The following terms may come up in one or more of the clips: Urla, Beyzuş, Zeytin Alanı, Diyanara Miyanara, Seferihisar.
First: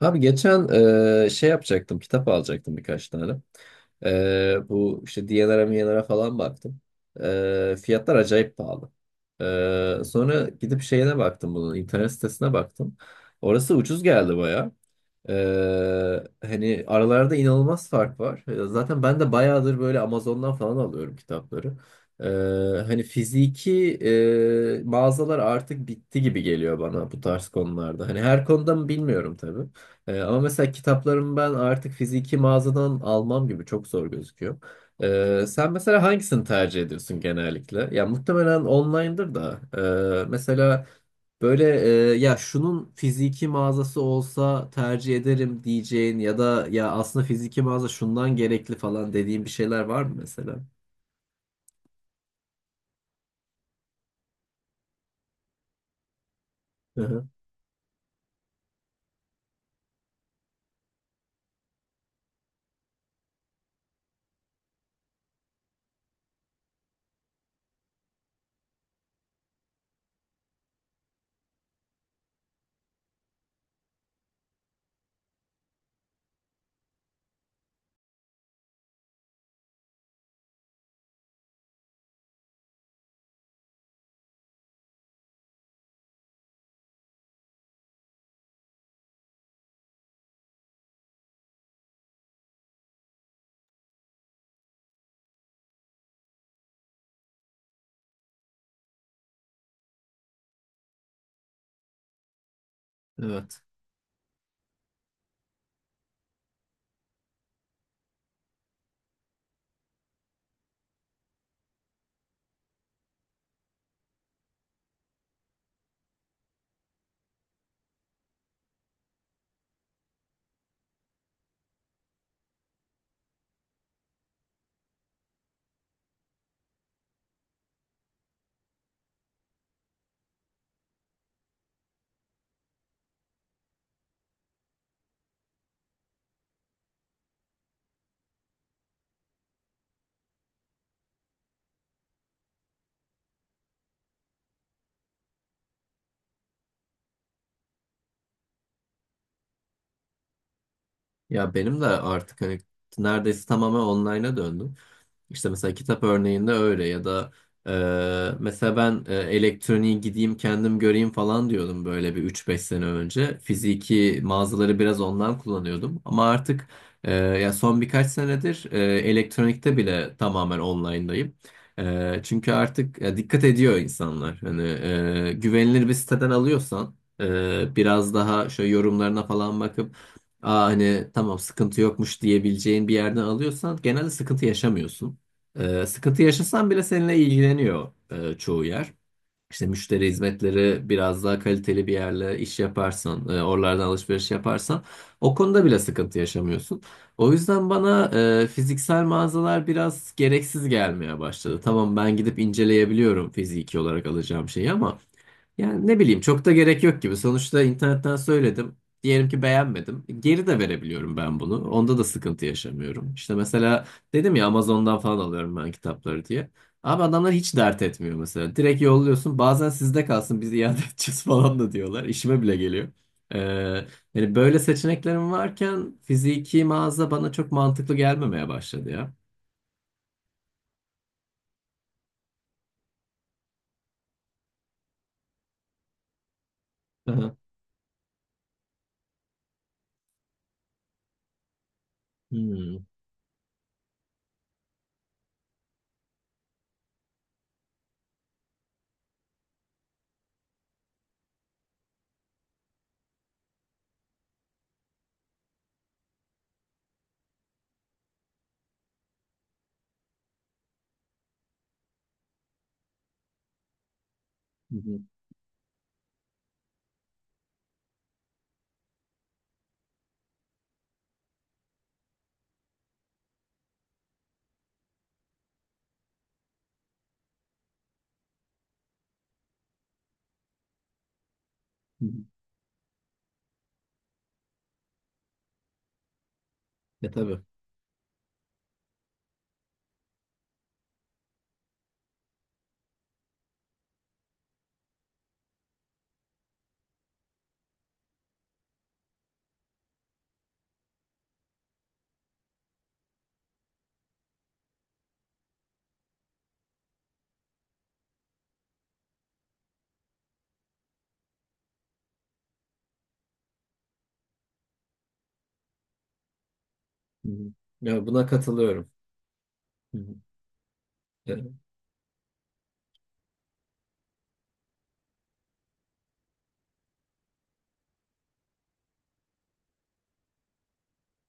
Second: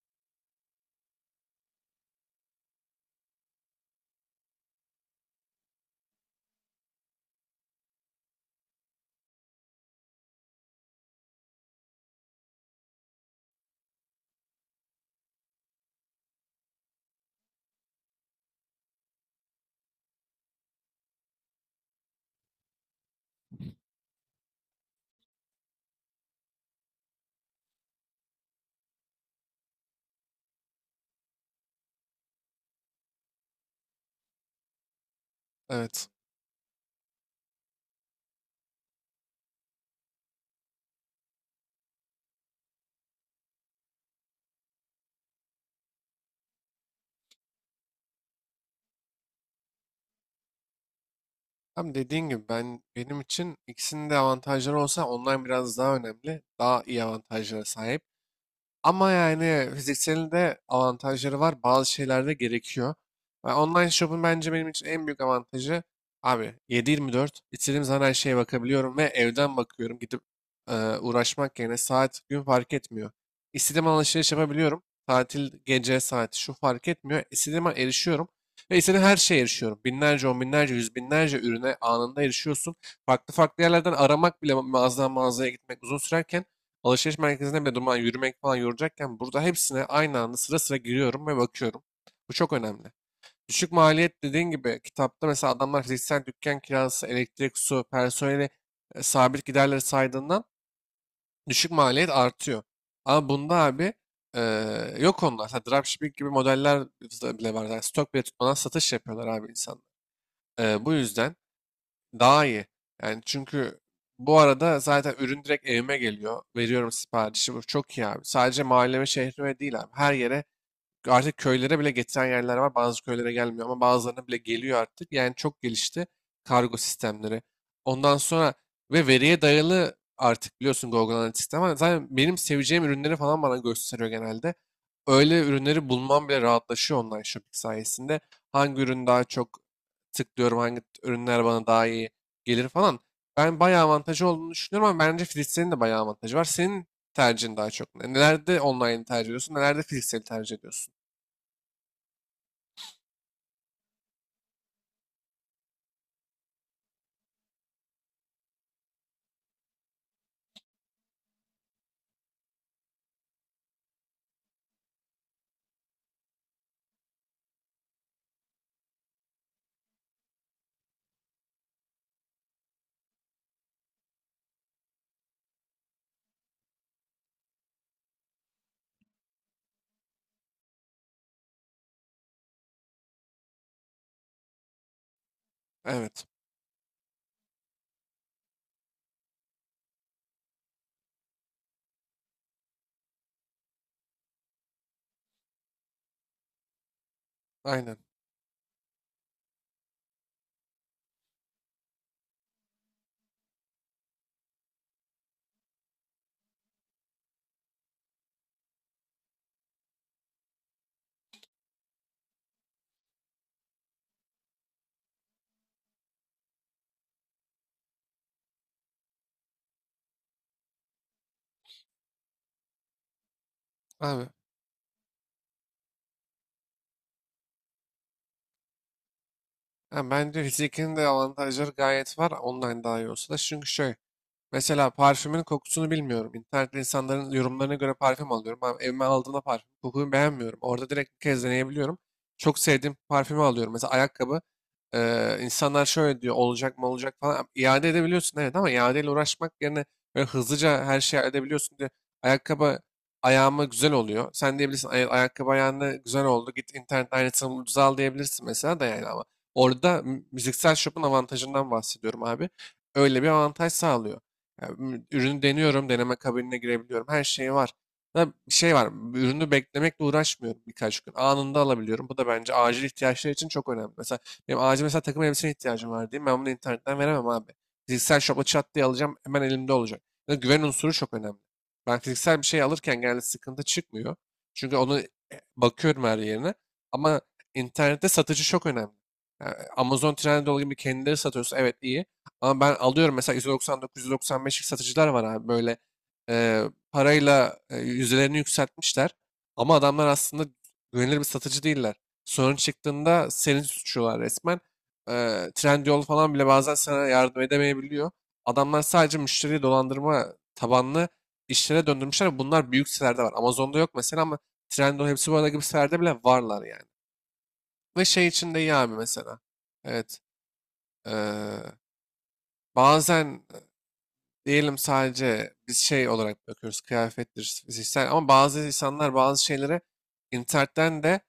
Abi geçen şey yapacaktım, kitap alacaktım birkaç tane. Bu işte Diyanara Miyanara falan baktım. Fiyatlar acayip pahalı. Sonra gidip şeyine baktım bunun, internet sitesine baktım. Orası ucuz geldi baya. E, Hani aralarda inanılmaz fark var. Zaten ben de bayağıdır böyle Amazon'dan falan alıyorum kitapları. Hani fiziki mağazalar artık bitti gibi geliyor bana bu tarz konularda. Hani her konuda mı bilmiyorum tabii. Ama mesela kitaplarımı ben artık fiziki mağazadan almam gibi çok zor gözüküyor. Sen mesela Evet. hangisini tercih ediyorsun genellikle? Ya muhtemelen online'dır da. Mesela böyle ya şunun fiziki mağazası olsa tercih ederim diyeceğin ya da ya aslında fiziki mağaza şundan gerekli falan dediğin bir şeyler var mı mesela? Tam dediğin gibi ben benim için ikisinin de avantajları olsa online biraz daha önemli. Daha iyi Hı hı. avantajlara sahip. Ama yani fizikselin de avantajları var. Bazı şeyler de gerekiyor. Ve online shop'un bence benim için en büyük avantajı abi 7-24 istediğim zaman her şeye bakabiliyorum ve evden bakıyorum. Gidip uğraşmak yerine saat gün fark etmiyor. İstediğim an alışveriş yapabiliyorum. Tatil gece saati şu fark etmiyor. İstediğim an erişiyorum. Ve istediğim her şeye erişiyorum. Binlerce, on binlerce, yüz binlerce ürüne anında erişiyorsun. Farklı farklı yerlerden aramak bile mağazadan mağazaya gitmek uzun sürerken alışveriş merkezinde bile durmadan yürümek falan yoracakken burada hepsine aynı anda sıra sıra giriyorum ve bakıyorum. Bu çok önemli. Düşük maliyet dediğin gibi kitapta mesela adamlar fiziksel dükkan kirası, elektrik, su, personeli sabit giderleri saydığından düşük maliyet artıyor. Ama bunda Evet. abi e, yok onlar. Mesela dropshipping gibi modeller bile var. Yani stok bile tutmadan satış yapıyorlar abi insanlar. Bu yüzden daha iyi. Yani çünkü bu arada zaten ürün direkt evime geliyor. Veriyorum siparişi. Bu çok iyi abi. Sadece mahalleme, şehrime değil abi. Her yere artık köylere bile getiren yerler var. Bazı köylere gelmiyor ama bazılarına bile geliyor artık. Yani çok gelişti kargo sistemleri. Ondan sonra ve veriye dayalı artık biliyorsun Google Analytics ama zaten benim seveceğim ürünleri falan bana gösteriyor genelde. Öyle ürünleri bulmam bile rahatlaşıyor online shopping sayesinde. Hangi ürün daha çok tıklıyorum, hangi ürünler bana daha iyi gelir falan. Ben bayağı avantajı olduğunu düşünüyorum ama bence Philips'in de bayağı avantajı var. Senin tercihin daha çok ne? Nelerde online tercih ediyorsun, nelerde fiziksel tercih ediyorsun? Ya benim de artık hani neredeyse tamamen online'a döndüm. İşte mesela kitap örneğinde öyle ya da mesela ben elektroniği gideyim kendim göreyim falan diyordum böyle bir üç beş sene önce. Fiziki mağazaları biraz ondan kullanıyordum ama artık ya son birkaç senedir elektronikte bile tamamen online'dayım. Çünkü artık dikkat ediyor insanlar. Hani güvenilir bir siteden alıyorsan biraz daha şöyle yorumlarına falan bakıp Aa, hani tamam sıkıntı yokmuş diyebileceğin bir yerden alıyorsan genelde sıkıntı yaşamıyorsun. Sıkıntı Evet. yaşasan bile seninle ilgileniyor çoğu yer. İşte müşteri hizmetleri biraz daha kaliteli bir yerle iş yaparsan, oralardan alışveriş yaparsan o konuda bile sıkıntı yaşamıyorsun. O yüzden Aynen. bana fiziksel mağazalar biraz gereksiz gelmeye başladı. Tamam ben gidip inceleyebiliyorum fiziki olarak alacağım şeyi ama yani ne bileyim çok da gerek yok gibi. Sonuçta internetten söyledim. Diyelim ki beğenmedim. Geri de verebiliyorum ben bunu. Onda da sıkıntı yaşamıyorum. İşte mesela dedim ya Amazon'dan falan alıyorum ben kitapları diye. Abi adamlar hiç dert etmiyor mesela. Direkt yolluyorsun. Bazen sizde kalsın biz iade edeceğiz falan da diyorlar. İşime bile geliyor. Ee, Abi. Yani böyle seçeneklerim varken fiziki mağaza bana çok mantıklı gelmemeye başladı ya. Ha, bence fizikinin de avantajları gayet var. Online daha iyi olsa da. Çünkü şöyle. Mesela parfümün kokusunu bilmiyorum. İnternette insanların Aha. yorumlarına göre parfüm alıyorum. Ama evime aldığımda parfüm kokuyu beğenmiyorum. Orada direkt bir kez deneyebiliyorum. Çok Hmm. sevdiğim parfümü alıyorum. Mesela ayakkabı insanlar şöyle diyor olacak mı olacak falan. İade edebiliyorsun evet ama iadeyle uğraşmak yerine böyle hızlıca her şeyi edebiliyorsun diye ayakkabı ayağıma güzel oluyor. Sen diyebilirsin ayakkabı ayağına güzel oldu. Git internet aynısını ucuza al" diyebilirsin mesela da yani ama. Orada müziksel shop'un avantajından bahsediyorum abi. Öyle bir avantaj sağlıyor. Ya, Hı hı. Ürünü deniyorum, deneme kabinine girebiliyorum. Her şeyi var. Ya, bir şey var, ürünü beklemekle uğraşmıyorum birkaç gün. Anında alabiliyorum. Bu da bence acil ihtiyaçlar için çok önemli. Mesela benim acil mesela takım elbiseye ihtiyacım var diyeyim. Ben bunu internetten veremem abi. Fiziksel shop'a çat diye alacağım. Hemen elimde olacak. Ya, güven unsuru çok önemli. Ben Hı hı. fiziksel bir şey alırken genelde sıkıntı çıkmıyor. Çünkü onu bakıyorum her yerine. E Ama tabii. internette satıcı çok önemli. Yani Amazon, Trendyol gibi kendileri satıyorsa evet iyi. Ama ben alıyorum mesela 199-195'lik satıcılar var abi böyle e, parayla yüzdelerini yükseltmişler. Ama adamlar aslında güvenilir bir satıcı değiller. Sorun çıktığında seni suçluyorlar resmen. E, Trendyol falan bile bazen sana yardım edemeyebiliyor. Adamlar sadece müşteriyi dolandırma tabanlı işlere döndürmüşler. Bunlar büyük sitelerde var. Amazon'da yok mesela ama Trendyol hepsi bu arada gibi sitelerde bile varlar yani. Hı hı. Ve Ya buna şey için de iyi katılıyorum. abi mesela. Hı hı. Evet. e, E, bazen diyelim sadece biz şey olarak bakıyoruz kıyafettir fiziksel ama bazı insanlar bazı şeyleri internetten de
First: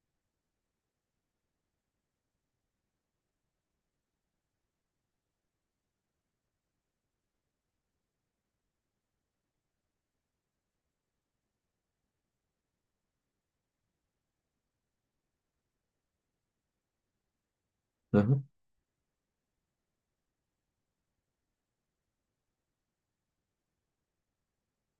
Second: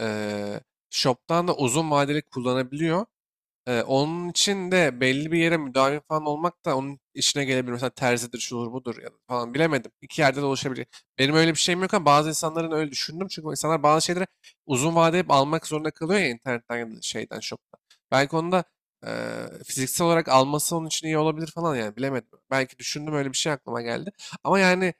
eee shop'tan da uzun vadeli kullanabiliyor. Onun için de belli bir yere müdavim falan olmak da onun işine gelebilir. Mesela terzidir, şudur budur ya da falan bilemedim. İki yerde de oluşabilir. Benim öyle bir şeyim yok ama bazı insanların öyle düşündüm. Çünkü insanlar bazı şeyleri uzun vade hep almak zorunda kalıyor ya internetten ya da şeyden, shop'tan. Belki aha. onu da fiziksel olarak alması onun için iyi olabilir falan yani bilemedim. Belki düşündüm öyle bir şey aklıma geldi. Ama yani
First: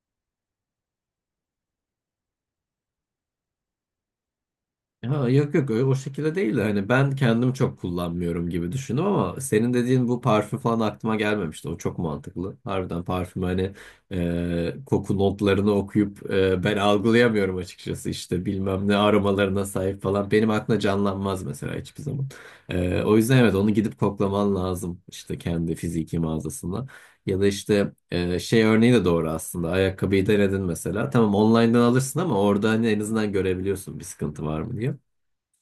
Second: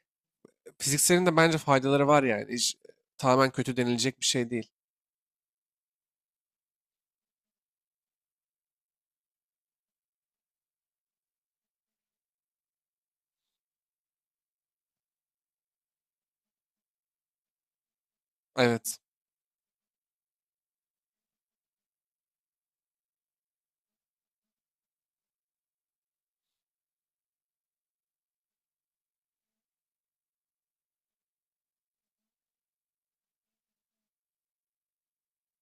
fizikselin de bence faydaları var yani. Hiç, tamamen kötü denilecek bir şey değil. Ha, yok yok öyle o şekilde değil de hani ben kendim çok kullanmıyorum gibi düşündüm ama senin dediğin bu parfüm falan aklıma gelmemişti. O çok mantıklı. Harbiden parfüm hani koku notlarını okuyup ben algılayamıyorum açıkçası işte bilmem ne Evet. aromalarına sahip falan. Benim aklımda canlanmaz mesela hiçbir zaman. O yüzden evet onu gidip koklaman lazım işte kendi fiziki mağazasında. Ya da işte şey örneği de doğru aslında. Ayakkabıyı denedin mesela. Tamam online'dan alırsın ama orada hani en azından görebiliyorsun bir sıkıntı var mı diye.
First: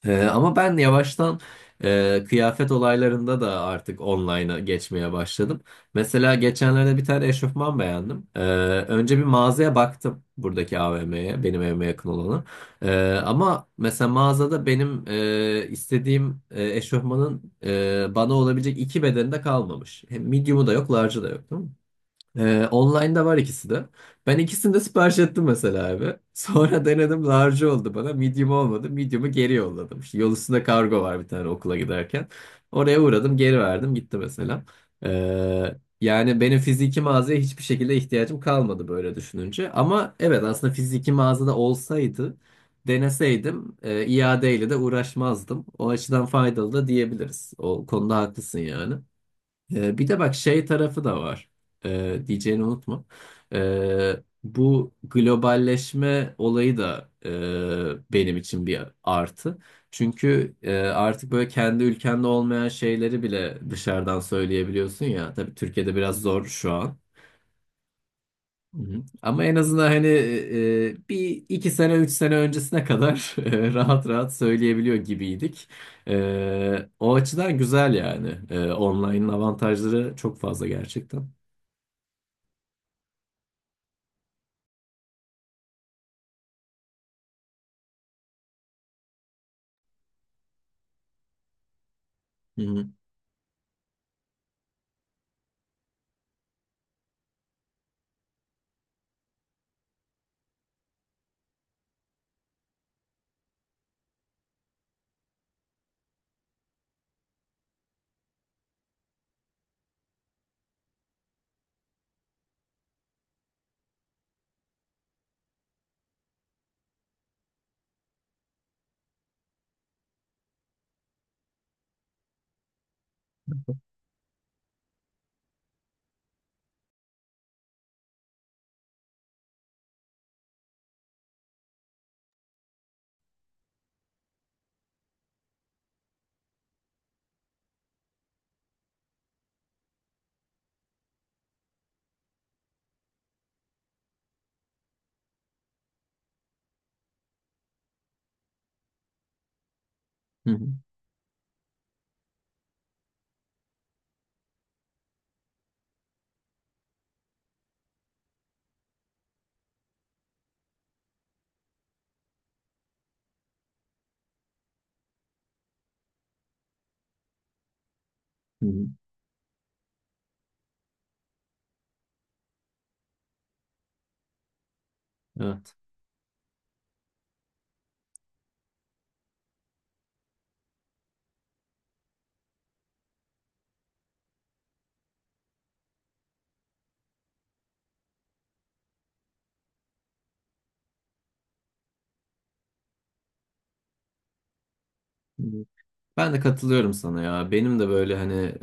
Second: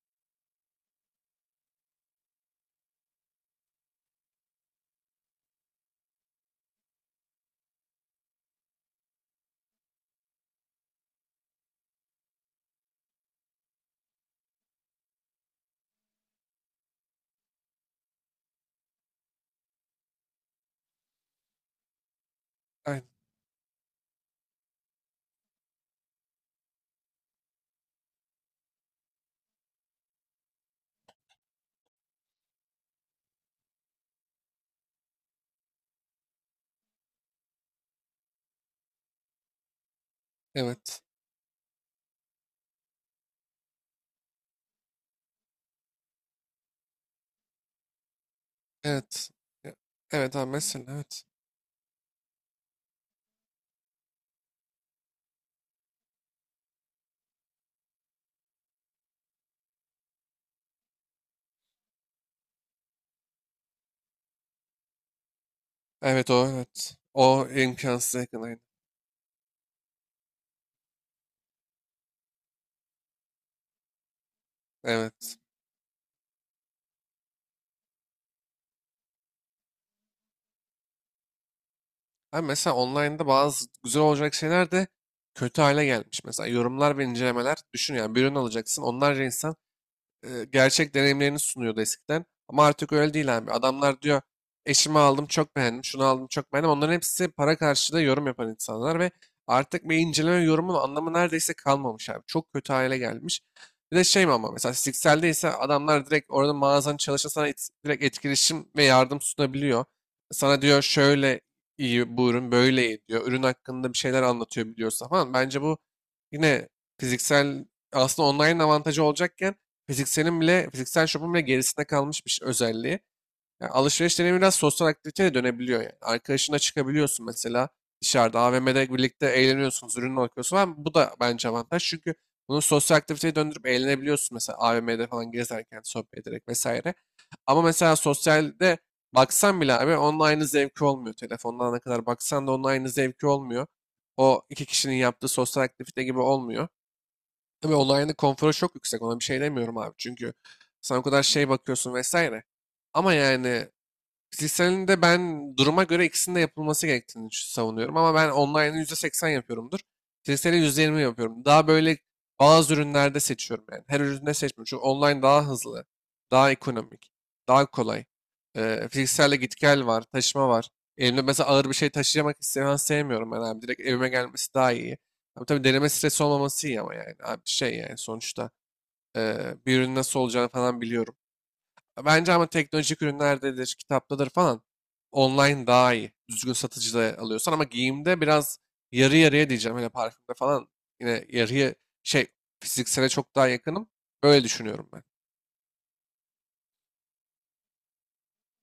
Ama ben yavaştan kıyafet olaylarında da artık online'a geçmeye başladım. Mesela geçenlerde bir tane eşofman beğendim. Önce bir mağazaya baktım buradaki AVM'ye, benim evime yakın olanı. Ama mesela mağazada benim istediğim eşofmanın bana olabilecek iki bedeni de kalmamış. Hem medium'u da yok, large'ı da yok, Aynen. online'da var ikisi de. Ben ikisini de sipariş ettim mesela abi. Sonra denedim large oldu bana. Medium olmadı. Medium'u geri yolladım. İşte yol üstünde kargo var bir tane okula giderken. Oraya uğradım geri verdim gitti mesela. Yani benim fiziki mağazaya hiçbir şekilde ihtiyacım kalmadı böyle düşününce. Ama evet aslında Evet. fiziki mağazada olsaydı deneseydim iadeyle de uğraşmazdım. O açıdan faydalı da diyebiliriz. O konuda haklısın yani. Evet. Ya- Bir de bak Evet abi şey mesela tarafı da evet. var. Diyeceğini unutma. Ee, Bu globalleşme olayı da benim için bir artı. Çünkü artık böyle kendi ülkende olmayan şeyleri bile dışarıdan söyleyebiliyorsun ya. Tabii Türkiye'de biraz Evet zor o şu an. evet. O imkansız yakın aynen. Hı hı. Ama en azından hani bir iki sene üç sene öncesine kadar rahat rahat söyleyebiliyor Evet. gibiydik. O açıdan güzel yani. Online'ın avantajları çok fazla gerçekten. Abi mesela online'da bazı güzel olacak şeyler de kötü hale gelmiş. Mesela yorumlar ve incelemeler düşün yani bir ürün alacaksın. Onlarca insan gerçek deneyimlerini sunuyordu eskiden. Hı Ama hı. artık öyle değil abi. Adamlar diyor eşimi aldım çok beğendim, şunu aldım çok beğendim. Onların hepsi para karşılığı yorum yapan insanlar ve artık bir inceleme yorumun anlamı neredeyse kalmamış abi. Çok kötü hale gelmiş. Bir de şey mi ama mesela Sixel'de ise adamlar direkt orada mağazanın çalışan sana direkt etkileşim ve yardım sunabiliyor. Sana diyor şöyle iyi bu ürün böyle iyi diyor. Ürün hakkında bir şeyler anlatıyor biliyorsa falan. Bence bu yine fiziksel aslında online avantajı olacakken fizikselin bile, fiziksel şopun bile gerisinde kalmış bir özelliği. Yani alışveriş deneyimi biraz sosyal aktiviteye de dönebiliyor yani. Arkadaşına çıkabiliyorsun mesela dışarıda AVM'de birlikte eğleniyorsunuz, ürünü bakıyorsun. Ama bu da bence avantaj çünkü bunu sosyal aktiviteye döndürüp eğlenebiliyorsun mesela AVM'de falan gezerken sohbet ederek vesaire. Ama mesela sosyalde baksan bile abi onun aynı zevki olmuyor. Telefondan ne kadar baksan da onun aynı zevki olmuyor. O iki kişinin yaptığı sosyal aktivite gibi olmuyor. Tabii online'ın konforu çok yüksek. Ona bir şey demiyorum abi. Çünkü Hı hı. sen o kadar şey bakıyorsun vesaire. Ama yani fiziksel de ben duruma göre ikisinin de yapılması gerektiğini savunuyorum ama ben online'ı %80 yapıyorumdur. Fiziksel'i %20 yapıyorum. Daha böyle bazı ürünlerde seçiyorum yani. Her üründe seçmiyorum. Çünkü online daha hızlı, daha ekonomik, daha kolay. Hı hı. Fizikselde git gel var, taşıma var. Elimde mesela ağır bir şey taşıyamak istemem sevmiyorum ben abi. Direkt evime gelmesi daha iyi. Ama tabii Evet. deneme stresi olmaması iyi ama yani. Abi şey yani sonuçta e, bir ürün nasıl olacağını falan biliyorum. Bence ama teknolojik ürünlerdedir, kitaptadır falan. Online daha iyi. Düzgün satıcıda alıyorsan ama giyimde biraz yarı yarıya diyeceğim. Hele parfümde falan yine yarıya şey fiziksele çok daha yakınım. Öyle düşünüyorum ben. Ben de katılıyorum sana ya. Benim de böyle hani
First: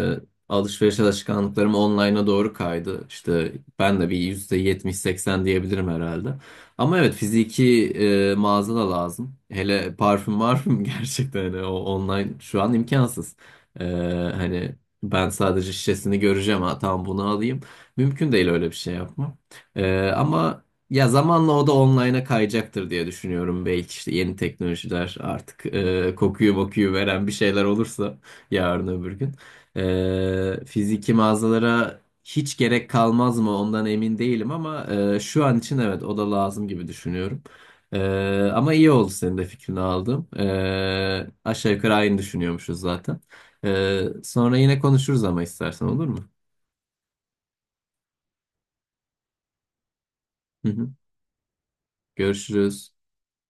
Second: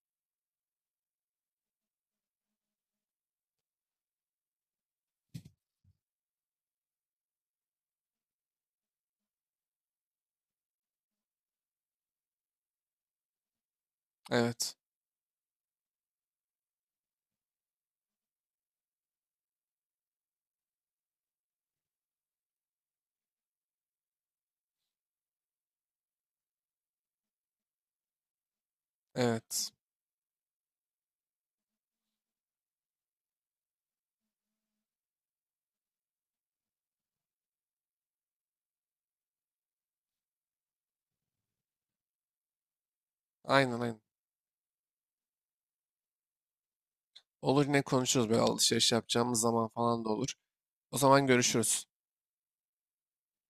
alışveriş alışkanlıklarım online'a doğru kaydı. İşte ben de bir 70 seksen diyebilirim herhalde. Ama evet fiziki mağaza da lazım. Hele parfüm parfüm gerçekten hani o online şu an imkansız. E, Hani Evet. ben sadece şişesini göreceğim ha tamam bunu alayım. Mümkün değil öyle bir şey yapmam. Ama ya zamanla o da online'a kayacaktır diye düşünüyorum. Belki işte yeni teknolojiler artık kokuyu mokuyu veren bir şeyler olursa yarın öbür gün. Evet. Fiziki mağazalara hiç gerek kalmaz mı ondan emin değilim ama şu an için evet o da lazım gibi düşünüyorum. E, Ama iyi oldu senin de fikrini aldım. Aşağı yukarı aynı düşünüyormuşuz zaten. Aynen aynen. Sonra yine konuşuruz ama istersen olur mu? Olur yine konuşuruz böyle alışveriş yapacağımız zaman falan da olur. Hı hı. O zaman görüşürüz. Görüşürüz.